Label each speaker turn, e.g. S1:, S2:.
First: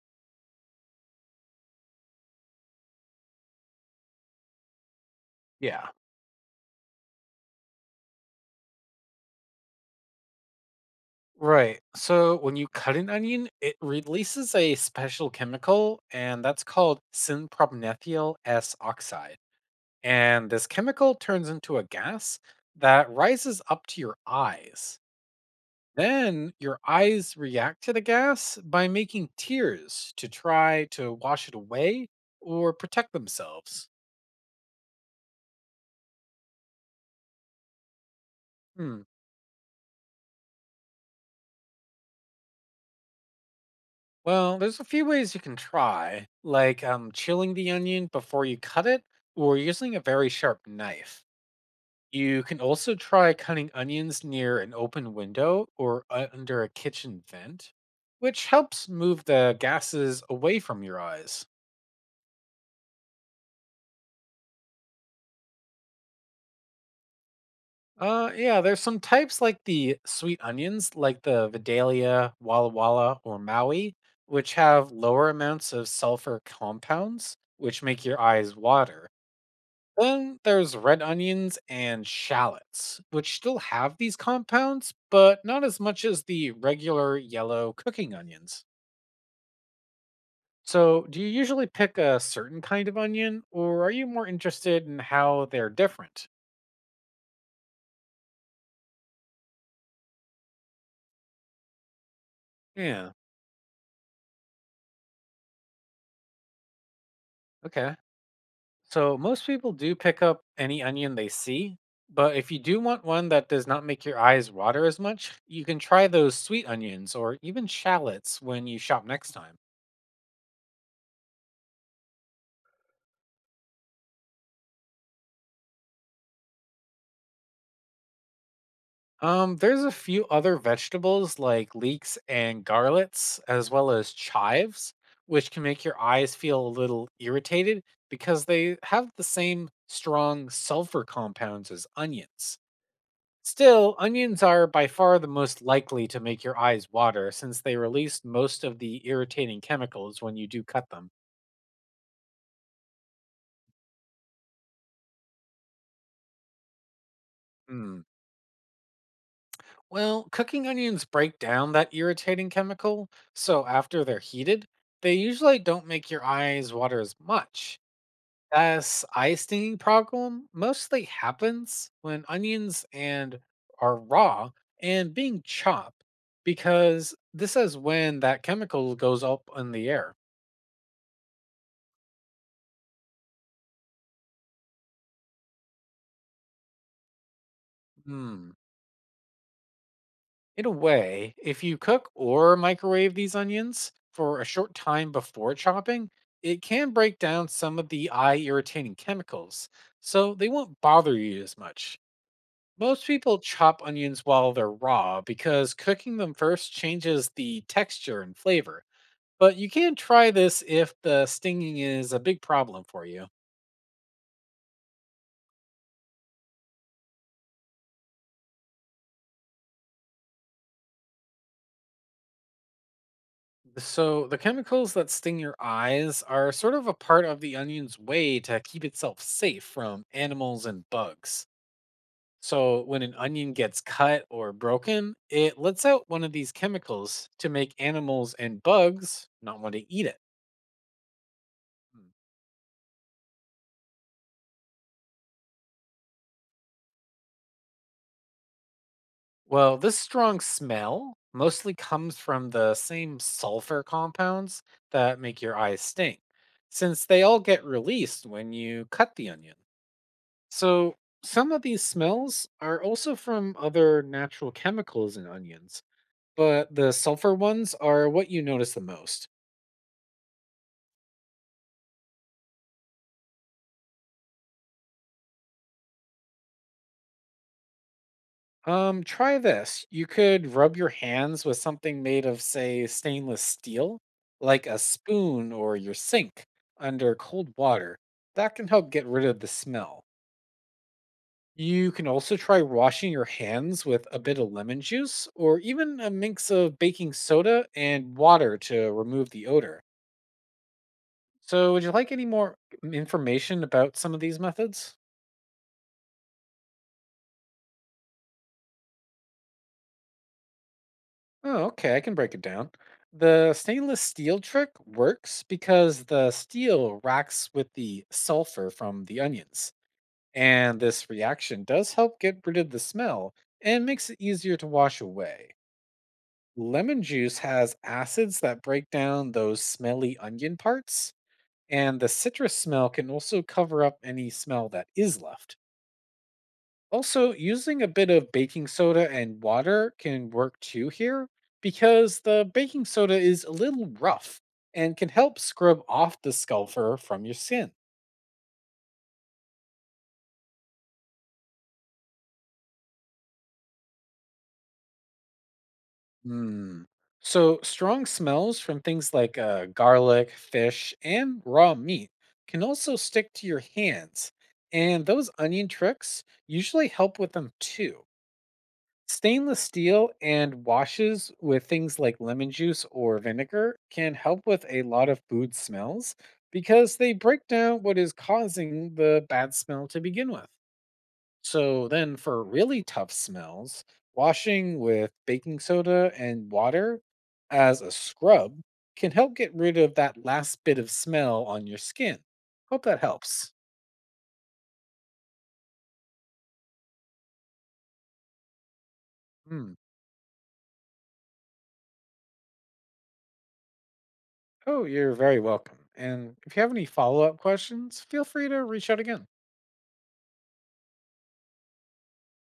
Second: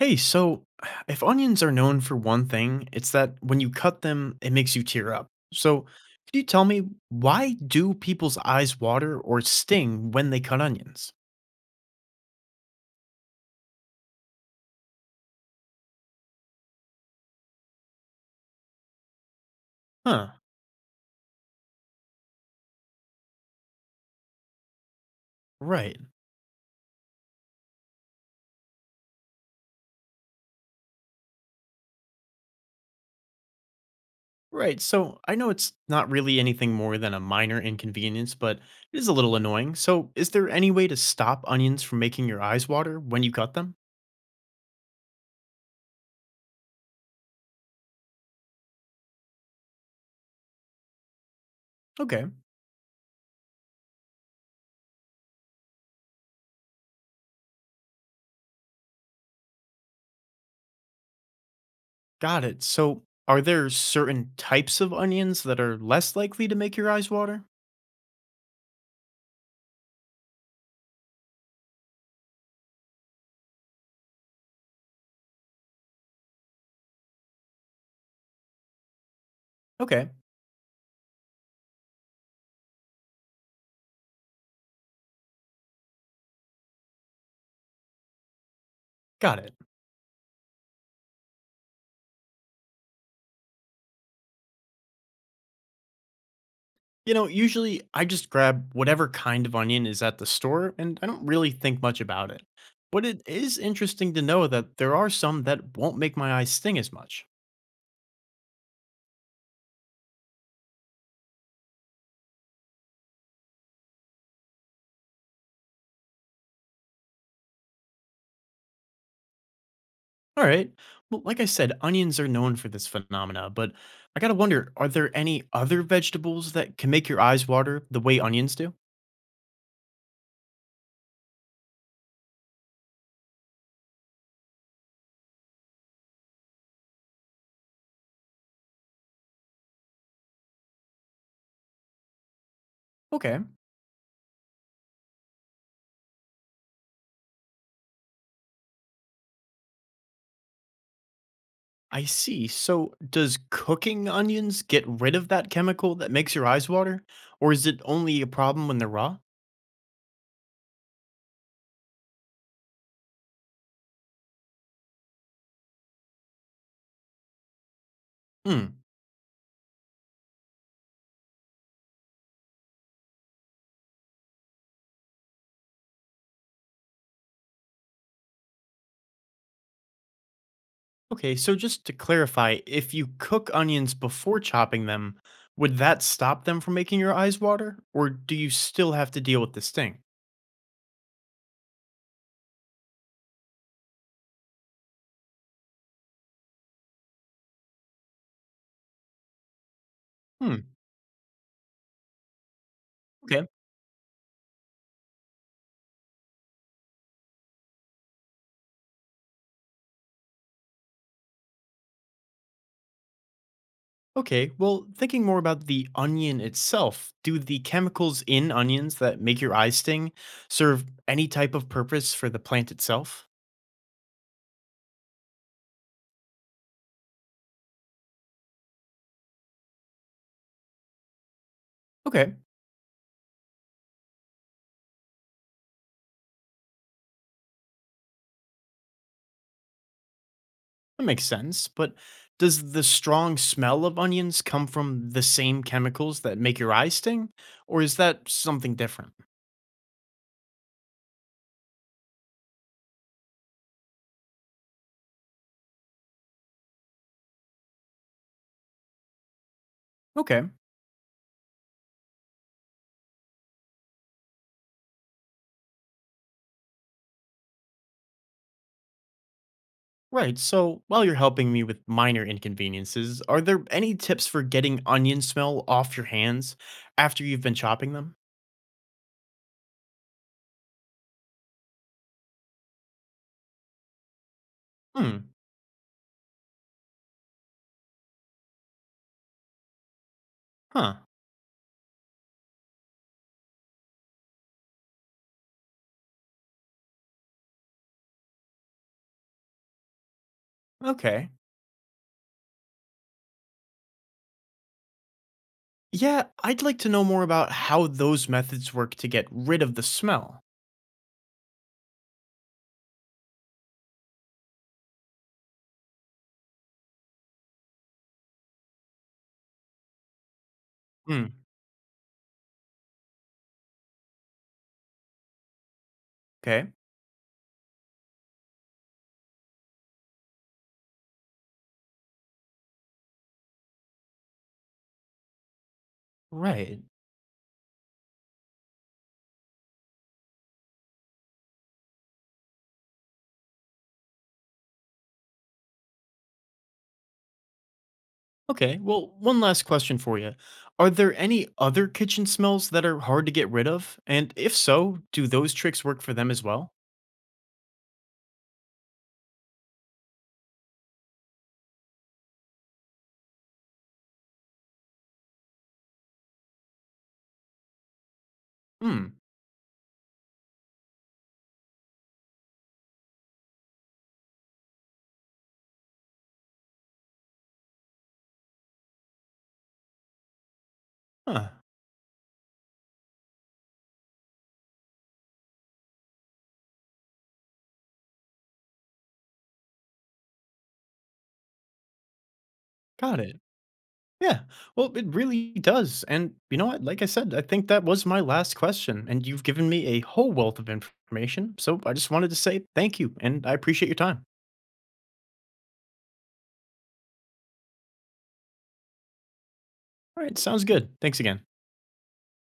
S1: Hey, so if onions are known for one thing, it's that when you cut them, it makes you tear up. So,
S2: Yeah.
S1: could you tell me why do people's eyes water or sting when they cut onions?
S2: Right. So when you cut an onion, it releases a special chemical, and that's called synproponethyl S oxide.
S1: Huh,
S2: And this chemical turns into a gas that rises up to your eyes.
S1: right.
S2: Then your eyes react to the gas by making tears to try to wash it away or protect themselves.
S1: Right. So, I know it's not really anything more than a minor inconvenience, but it
S2: Hmm.
S1: is a little annoying. So, is there any way to stop onions from making your eyes water when you cut them?
S2: Well, there's a few ways you can try, like chilling the onion before you cut it or using a very sharp knife.
S1: Okay,
S2: You can also try cutting onions near an open window or under a kitchen vent, which helps move the gases away from your eyes.
S1: got it. So, are there certain types of onions that are less likely to make your eyes water?
S2: Yeah, there's some types like the sweet onions, like the Vidalia, Walla Walla, or Maui, which have lower amounts of sulfur compounds, which make your eyes water.
S1: Okay,
S2: Then there's red onions and shallots, which still have these compounds, but not as much as the regular yellow cooking onions.
S1: got it.
S2: So, do you usually pick a certain kind of onion, or are you more interested in how they're different?
S1: Usually I just grab whatever kind of onion is at the store and I don't really think much about it. But
S2: Yeah,
S1: it is interesting to know that there are some that won't make my eyes sting as much.
S2: okay. So, most people do pick up any onion they see, but if you do want one that does not make your eyes water as much, you can try those sweet onions or even shallots when you shop next time.
S1: All right. Well, like I said, onions are known for this phenomena, but I gotta wonder are there any other vegetables that can make your eyes water the way onions do?
S2: There's a few other vegetables like leeks and garlets, as well as chives, which can make your eyes feel a little irritated because they have the same strong sulfur compounds as onions.
S1: Okay,
S2: Still, onions are by far the most likely to make your eyes water since they release most of the irritating chemicals when you do cut them.
S1: I see. So, does cooking onions get rid of that chemical that makes your eyes water? Or is it
S2: Hmm.
S1: only a problem when they're raw?
S2: Well, cooking onions break down that irritating chemical, so after they're heated, they usually don't make your eyes water as much.
S1: Hmm.
S2: This eye stinging problem mostly happens when onions and are raw and being chopped, because this is when that chemical goes up in the air.
S1: Okay, so just to clarify, if you cook onions before chopping them, would that stop them from making your eyes water? Or do you
S2: Hmm.
S1: still have to deal with the sting?
S2: In a way, if you cook or microwave these onions for a short time before chopping, it can break down some of the eye irritating chemicals, so they
S1: Hmm,
S2: won't bother you as much. Most people
S1: okay.
S2: chop onions while they're raw because cooking them first changes the texture and flavor. But you can try this if the stinging is a big problem for you.
S1: Okay, well, thinking more about the onion itself, do the chemicals in onions that make your eyes sting serve any type of purpose for the plant itself?
S2: So, the chemicals that sting your eyes are sort of a part of the onion's way to keep itself safe from animals and bugs.
S1: Okay,
S2: So, when an onion gets cut or broken, it lets out one of these chemicals to make animals and bugs not want to eat it.
S1: that makes sense, but
S2: Hmm.
S1: does the strong smell of onions come from the same chemicals that make your eyes sting? Or is that something different?
S2: Well, this strong smell mostly comes from the same sulfur compounds that make your eyes sting, since they all get released when you cut the onion.
S1: Okay.
S2: So, some of these smells are also from other natural chemicals in onions, but the sulfur ones are what you notice the most.
S1: Right. So while you're helping me with minor inconveniences, are there any tips for getting onion smell off your hands after you've been chopping them?
S2: Try this. You could rub your hands with something made of, say, stainless steel, like a
S1: Hmm.
S2: spoon or your sink, under cold water. That can help get rid of the smell.
S1: Huh.
S2: You can also try washing your hands with a bit of lemon juice or even a mix of baking soda and water to remove the odor.
S1: Okay.
S2: So, would you like any more information about some of these methods?
S1: Yeah, I'd like to know more about how those methods work to get rid of the smell.
S2: Oh, okay, I can break it down. The stainless steel trick works because the steel reacts with the sulfur from the onions, and this
S1: Hmm.
S2: reaction does help get rid of the smell and makes it easier to wash away.
S1: Okay.
S2: Lemon juice has acids that break down those smelly onion parts, and the citrus smell can also cover up any smell that is left.
S1: Right.
S2: Also, using a bit of baking soda and water can work too here because the baking soda is a little rough and can help scrub off the skull fur from your skin.
S1: Okay. Well, one last question for you. Are there any other kitchen smells that are hard to get rid of? And if so, do those tricks work for them as well?
S2: Hmm. So, strong smells from things like garlic, fish, and raw meat can also stick to your hands, and those onion tricks usually help with them too.
S1: Hmm.
S2: Stainless steel and washes with things like lemon juice or vinegar can help with a lot of food smells because they break down what is causing the bad smell to begin with.
S1: Huh.
S2: So, then for really tough smells, washing with baking soda and water as a scrub can help get rid of that last bit of smell on your skin. Hope that
S1: Got it.
S2: helps.
S1: Yeah. Well, it really does. And you know what? Like I said, I think that was my last question. And you've given
S2: Hmm.
S1: me a whole wealth of information. So I just wanted to say thank you. And I appreciate your time.
S2: Oh, you're very welcome. And if you have any follow up questions, feel free to reach out again.
S1: All right. Sounds good. Thanks again.